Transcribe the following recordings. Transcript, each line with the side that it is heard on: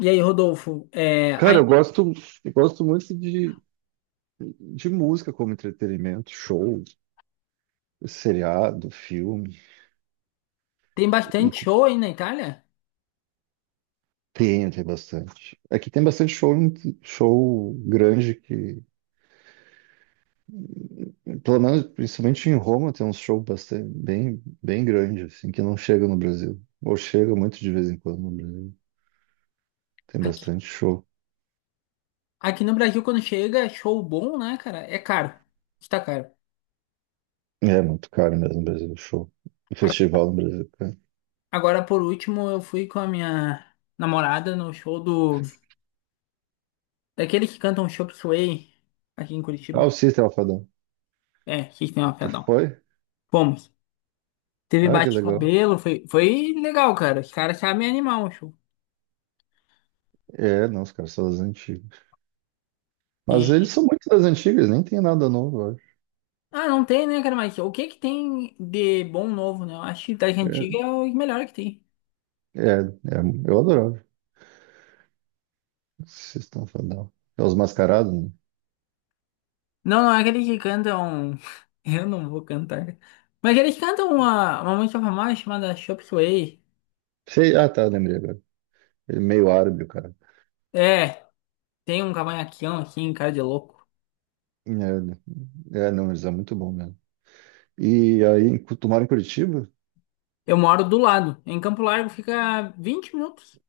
left: E aí, Rodolfo, é,
right: Cara, eu
left: aí
right: gosto, eu gosto muito de música como entretenimento, show, seriado, filme,
left: tem
right: e
left: bastante show aí na Itália?
right: tem bastante. Aqui tem bastante show, show grande que, pelo menos, principalmente em Roma, tem uns shows bastante, bem, bem grande, assim, que não chega no Brasil. Ou chega muito de vez em quando no Brasil. Tem
left: Aqui,
right: bastante show.
left: aqui no Brasil, quando chega, é show bom, né, cara? É caro. Está caro.
right: É muito caro mesmo no Brasil, show.
left: A-
right: Festival no Brasil, cara.
left: Agora, por último, eu fui com a minha namorada no show do... Daqueles que cantam Chop Suey aqui em
right: Ah,
left: Curitiba.
right: o System Alfadão.
left: É, System of a
right: Tu
left: Down.
right: foi?
left: Fomos. Teve
right: Ah, que legal.
left: bate-cabelo, foi legal, cara. Os caras sabem animar o show.
right: É, não, os caras são as antigas. Mas eles
left: E...
right: são muito das antigas, nem tem nada novo, eu acho.
left: Ah, não tem, né, cara? Mas o que que tem de bom novo, né? Eu acho que das antigas é o melhor que tem.
right: É, é, é, eu adorava. Vocês estão falando. É os mascarados, né?
left: Não, não é aquele que cantam. Eu não vou cantar. Mas eles cantam uma música famosa chamada Chop Suey.
right: Sei, ah, tá, lembrei agora. Ele é meio árabe, o cara.
left: É, tem um cavanhaquinho aqui em casa de louco.
right: É, é, não, eles é muito bom mesmo. E aí, tu mora em Curitiba?
left: Eu moro do lado. Em Campo Largo fica 20 minutos.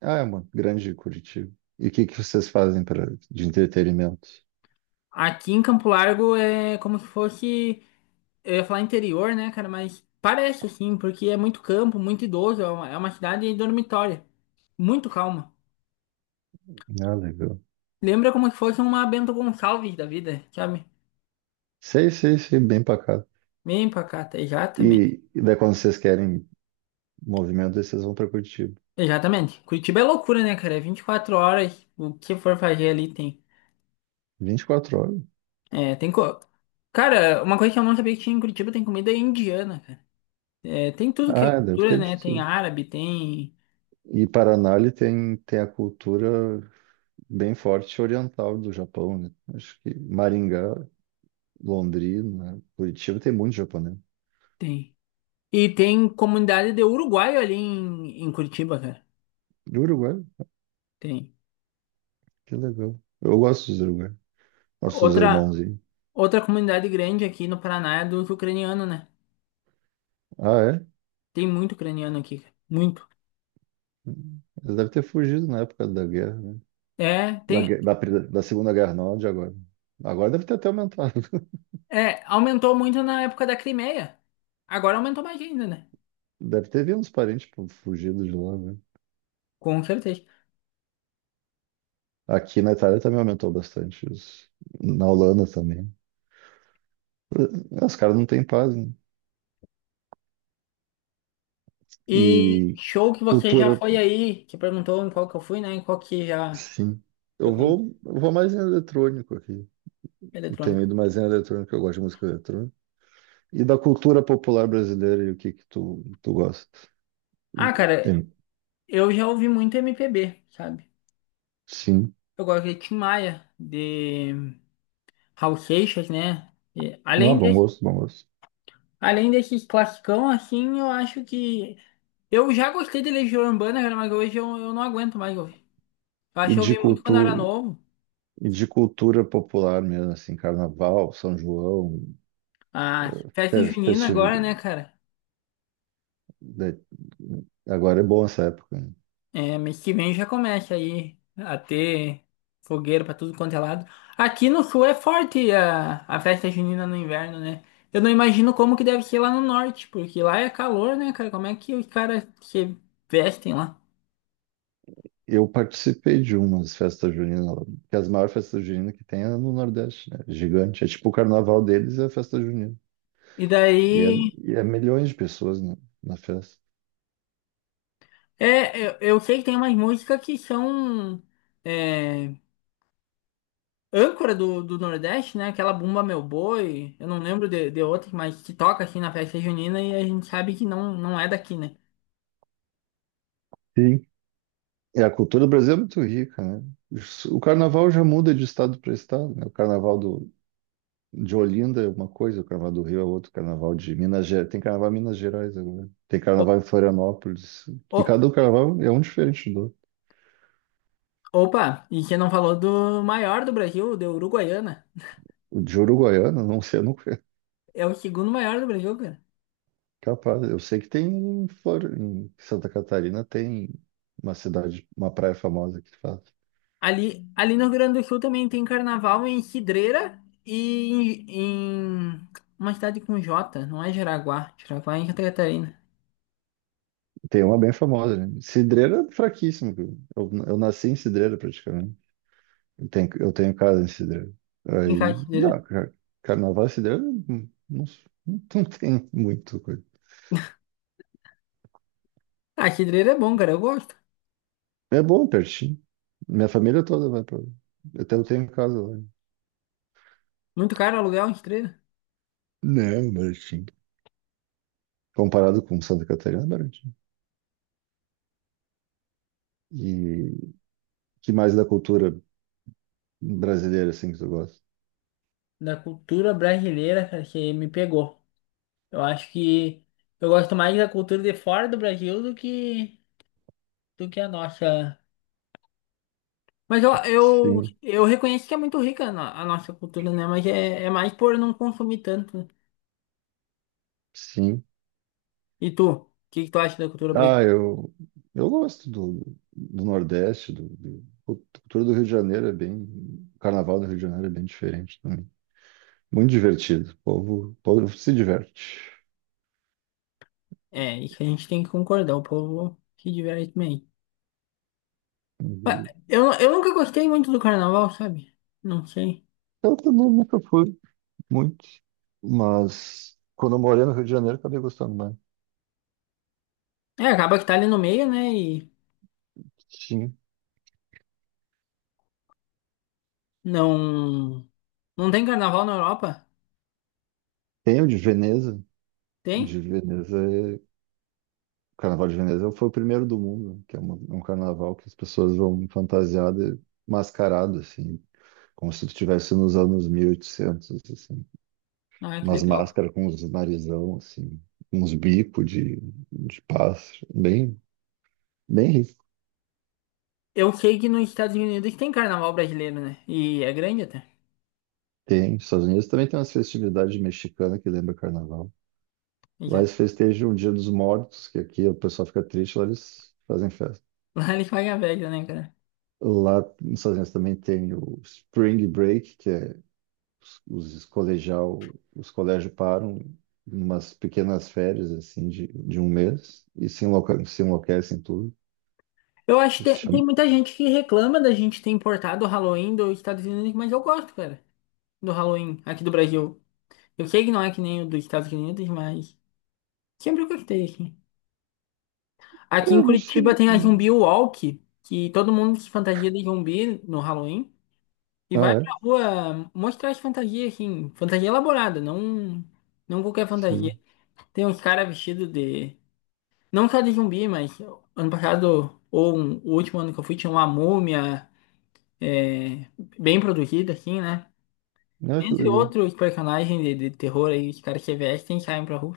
right: Ah, é uma grande Curitiba. E o que que vocês fazem de entretenimento?
left: Aqui em Campo Largo é como se fosse. Eu ia falar interior, né, cara? Mas parece assim, porque é muito campo, muito idoso. É uma cidade dormitória. Muito calma.
right: Ah, legal.
left: Lembra como se fosse uma Bento Gonçalves da vida, sabe?
right: Sei, sei, sei, bem pacato.
left: Bem pacata. E Já também.
right: E daí quando vocês querem movimento, daí vocês vão pra Curitiba.
left: Exatamente. Curitiba é loucura, né, cara? É 24 horas, o que for fazer ali tem.
right: 24 horas.
left: É, tem co... Cara, uma coisa que eu não sabia que tinha em Curitiba tem comida indiana, cara. É, tem tudo que é
right: Ah, deve
left: cultura,
right: ter de
left: né? Tem
right: tudo.
left: árabe, tem.
right: E Paraná ele tem a cultura bem forte oriental do Japão, né? Acho que Maringá, Londrina, né? Curitiba tem muito japonês.
left: Tem. E tem comunidade de uruguaio ali em Curitiba, cara.
right: E Uruguai,
left: Tem.
right: que legal. Eu gosto dos Uruguai, nossos
left: Outra,
right: irmãozinhos.
left: outra comunidade grande aqui no Paraná é dos ucranianos, né?
right: Ah, é?
left: Tem muito ucraniano aqui, cara. Muito.
right: Eles devem ter fugido na época da guerra, né?
left: É,
right: Da,
left: tem.
right: gue- da, pri- da Segunda Guerra, não, de agora. Agora deve ter até aumentado.
left: É, aumentou muito na época da Crimeia. Agora aumentou mais ainda, né?
right: Deve ter vindo uns parentes tipo, fugidos de lá, né?
left: Com certeza.
right: Aqui na Itália também aumentou bastante. Na Holanda também. Ah, os caras não têm paz, né?
left: E
right: E
left: show que você já
right: cultura,
left: foi aí, que perguntou em qual que eu fui, né? Em qual que já
right: sim.
left: foi
right: Eu
left: com
right: vou, eu vou mais em eletrônico aqui. Eu tenho
left: eletrônico.
right: ido mais em eletrônico, eu gosto de música eletrônica. E da cultura popular brasileira e o que que tu gosta?
left: Ah, cara,
right: Tem.
left: eu já ouvi muito MPB, sabe?
right: Sim.
left: Eu gosto de Tim Maia, de Raul Seixas, né? E
right: Não,
left: além
right: bom
left: desse,
right: gosto, bom gosto.
left: além desses classicão, assim, eu acho que... Eu já gostei de Legião Urbana, cara, mas hoje eu não aguento mais ouvir. Eu acho
right: E
left: que eu
right: de
left: ouvi muito quando eu era
right: cultura,
left: novo.
right: e de cultura popular mesmo, assim, carnaval, São João,
left: Ah, festa
right: fe-
left: junina agora,
right: festividade.
left: né, cara?
right: Agora é bom essa época, né?
left: É, mês que vem já começa aí a ter fogueira pra tudo quanto é lado. Aqui no sul é forte a festa junina no inverno, né? Eu não imagino como que deve ser lá no norte, porque lá é calor, né, cara? Como é que os caras se vestem lá?
right: Eu participei de umas festas juninas, que é as maiores festas juninas que tem é no Nordeste, né? Gigante. É tipo o carnaval deles é a festa junina.
left: E
right: E é,
left: daí,
right: e é milhões de pessoas na festa.
left: eu sei que tem umas músicas que são é, âncora do Nordeste, né? Aquela Bumba Meu Boi, eu não lembro de outras, mas que toca assim na festa junina e a gente sabe que não, não é daqui, né?
right: Sim. E a cultura do Brasil é muito rica, né? O carnaval já muda de estado para estado, né? O carnaval de Olinda é uma coisa, o carnaval do Rio é outro, o carnaval de Minas Gerais. Tem carnaval em Minas Gerais agora. Tem
left: Ô,
right: carnaval em Florianópolis, que
left: ô,
right: cada carnaval é um diferente do outro.
left: Opa, e você não falou do maior do Brasil, do Uruguaiana.
right: O de Uruguaiana, não sei, eu não.
left: É o segundo maior do Brasil, cara.
right: Capaz, eu sei que tem em Santa Catarina tem uma cidade, uma praia famosa que faz.
left: Ali no Rio Grande do Sul também tem carnaval em Cidreira e em uma cidade com J, não é Jaraguá. Jaraguá é em Santa Catarina.
right: Tem uma bem famosa, né? Cidreira é fraquíssimo, cara. Eu nasci em Cidreira praticamente. Eu tenho casa em Cidreira.
left: Em cá,
right: Aí,
left: Cidreira.
right: não, carnaval em Cidreira não, não, não tem muito coisa.
left: Ah, Cidreira é bom, cara, eu gosto.
right: É bom, pertinho. Minha família toda vai pra lá. Até eu tenho casa lá.
left: Muito caro aluguel em Cidreira.
right: Não, baratinho. Comparado com Santa Catarina, é baratinho. E que mais da cultura brasileira, assim, que tu gosta?
left: Da cultura brasileira, cara, que me pegou. Eu acho que eu gosto mais da cultura de fora do Brasil do que a nossa. Mas
right: Sim,
left: eu reconheço que é muito rica a nossa cultura, né? Mas é mais por não consumir tanto, né?
right: sim.
left: E tu? Que tu acha da cultura brasileira?
right: Ah, eu gosto do Nordeste. A cultura do Rio de Janeiro é bem. O Carnaval do Rio de Janeiro é bem diferente também. Muito divertido, o povo se diverte.
left: É, isso a gente tem que concordar, o povo se diverte bem. Mas
right: E
left: Eu nunca gostei muito do carnaval, sabe? Não sei.
right: eu também nunca fui muito, mas quando eu morei no Rio de Janeiro acabei gostando mais.
left: É, acaba que tá ali no meio, né? E
right: Sim.
left: não. Não tem carnaval na Europa?
right: Tem o
left: Tem?
right: de Veneza é... O Carnaval de Veneza foi o primeiro do mundo, que é um carnaval que as pessoas vão fantasiadas, mascaradas, assim, como se tu estivesse nos anos 1800 assim.
left: Ah, que
right: Umas
left: legal.
right: máscaras com uns narizão, assim. Uns bicos de pássaro. Bem, bem rico.
left: Eu sei que nos Estados Unidos tem carnaval brasileiro, né? E é grande até.
right: Tem. Nos Estados Unidos também tem umas festividades mexicanas que lembra carnaval. Lá
left: Já.
right: eles festejam o Dia dos Mortos, que aqui o pessoal fica triste, lá eles fazem festa.
left: Lá eles pagam a velha, né, cara?
right: Lá nos Estados Unidos também tem o Spring Break, que é os, os colégios param em umas pequenas férias assim de um mês e se enlouquecem tudo.
left: Eu acho que
right: Esse
left: tem
right: chama...
left: muita gente que reclama da gente ter importado o Halloween dos Estados Unidos, mas eu gosto, cara, do Halloween aqui do Brasil. Eu sei que não é que nem o dos Estados Unidos, mas sempre eu gostei, assim. Aqui em
right: Eu não
left: Curitiba
right: sei.
left: tem a Zumbi Walk, que todo mundo se fantasia de zumbi no Halloween e vai
right: Ah,
left: pra
right: é?
left: rua mostrar as fantasias, assim, fantasia elaborada, não, não qualquer fantasia.
right: Sim.
left: Tem uns caras vestidos de. Não só de zumbi, mas ano passado, ou um- o último ano que eu fui, tinha uma múmia. é, bem produzida, assim, né?
right: Ah, que
left: Entre
right: legal.
left: outros personagens de terror aí, os caras que vestem e saem pra rua.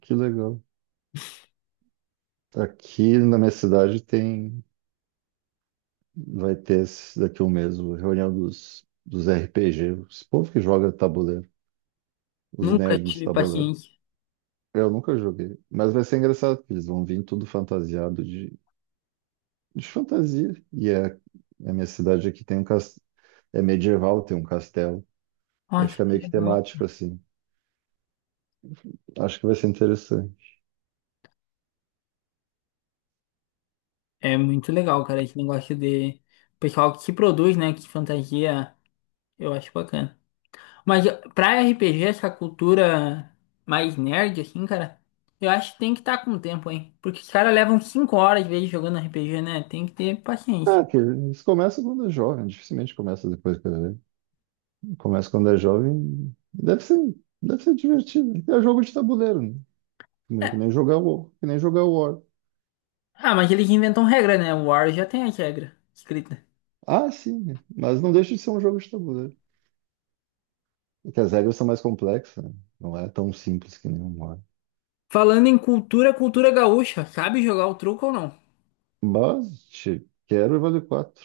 right: Que legal. Aqui na minha cidade tem. Vai ter daqui a um mês a reunião dos RPG, esse povo que joga tabuleiro, os
left: Nunca
right: nerds do
left: tive
right: tabuleiro.
left: paciência.
right: Eu nunca joguei, mas vai ser engraçado, porque eles vão vir tudo fantasiado de fantasia. E é, a minha cidade aqui tem um castelo, é medieval, tem um castelo. Aí
left: Nossa,
right: fica
left: que
right: meio que
left: legal.
right: temático assim. Acho que vai ser interessante.
left: É muito legal, cara, esse negócio de pessoal que se produz, né? Que fantasia, eu acho bacana. Mas pra RPG, essa cultura mais nerd, assim, cara, eu acho que tem que estar com o tempo, hein? Porque os caras levam 5 horas, às vezes, jogando RPG, né? Tem que ter paciência.
right: Ah, que eles começam quando é jovem, dificilmente começa depois que é velho. Começa quando é jovem. Deve ser divertido. É jogo de tabuleiro, né? Que nem que
left: É.
right: nem jogar o, que nem jogar o War.
left: Ah, mas eles inventam regra, né? O War já tem a regra escrita.
right: Ah, sim, mas não deixa de ser um jogo de tabuleiro. É que as regras são mais complexas, né? Não é tão simples que nem um War.
left: Falando em cultura, cultura gaúcha, sabe jogar o truco ou não?
right: Mas, quero e vale quatro.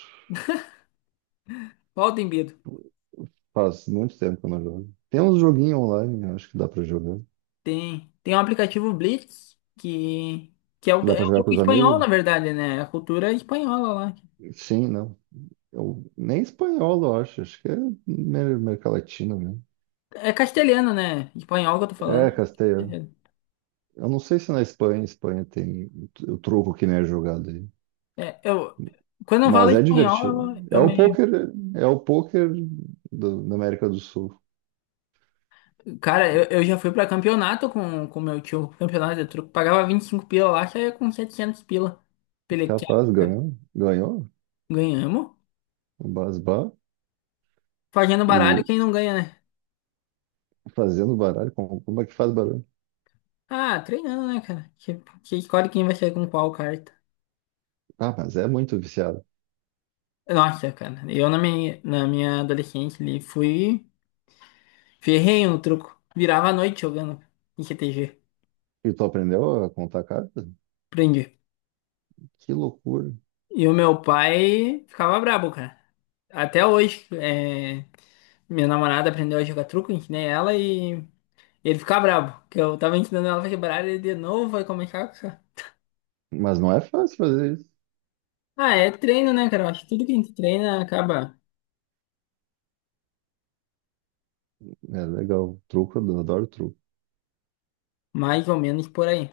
left: Qual tem medo?
right: Faz muito tempo que eu não jogo. Tem uns joguinhos online, eu acho que dá pra jogar.
left: Tem um aplicativo Blitz que é o,
right: Dá
left: é
right: pra
left: o
right: jogar com
left: truco
right: os
left: espanhol,
right: amigos?
left: na verdade, né? É A cultura espanhola lá.
right: Sim, não. Eu, nem espanhol, eu acho. Acho que é América Latina mesmo.
left: É castelhana, né? Espanhol que eu tô falando.
right: É, Castelha. Eu não sei se na Espanha, tem o truco que nem é jogado aí.
left: É, é, eu, quando eu falo
right: Mas é divertido.
left: espanhol,
right: É
left: eu
right: o
left: me.
right: pôquer, é o pôquer da América do Sul.
left: Cara, eu já fui pra campeonato com meu tio, campeonato de truco. Pagava 25 pila lá, saía com 700 pila. Pelequia,
right: Capaz, ganhou
left: ganhamos.
right: o Basbá
left: Fazendo baralho,
right: e
left: quem não ganha, né?
right: fazendo baralho. Como é que faz baralho?
left: Ah, treinando, né, cara? Que escolhe quem vai sair com qual carta.
right: Ah, mas é muito viciado.
left: Nossa, cara, eu na minha adolescência, ali fui ferrenho no truco. Virava a noite jogando em CTG.
right: E tu aprendeu a contar carta?
left: Aprendi.
right: Que loucura.
left: E o meu pai ficava brabo, cara. Até hoje, é, minha namorada aprendeu a jogar truco, ensinei ela e ele ficava brabo. Que eu tava ensinando ela a quebrar ele de novo, vai começar com essa.
right: Mas não é fácil fazer isso.
left: Ah, é treino, né, cara? Eu Acho que tudo que a gente treina acaba
right: É legal. Truco, eu adoro truco.
left: mais ou menos por aí.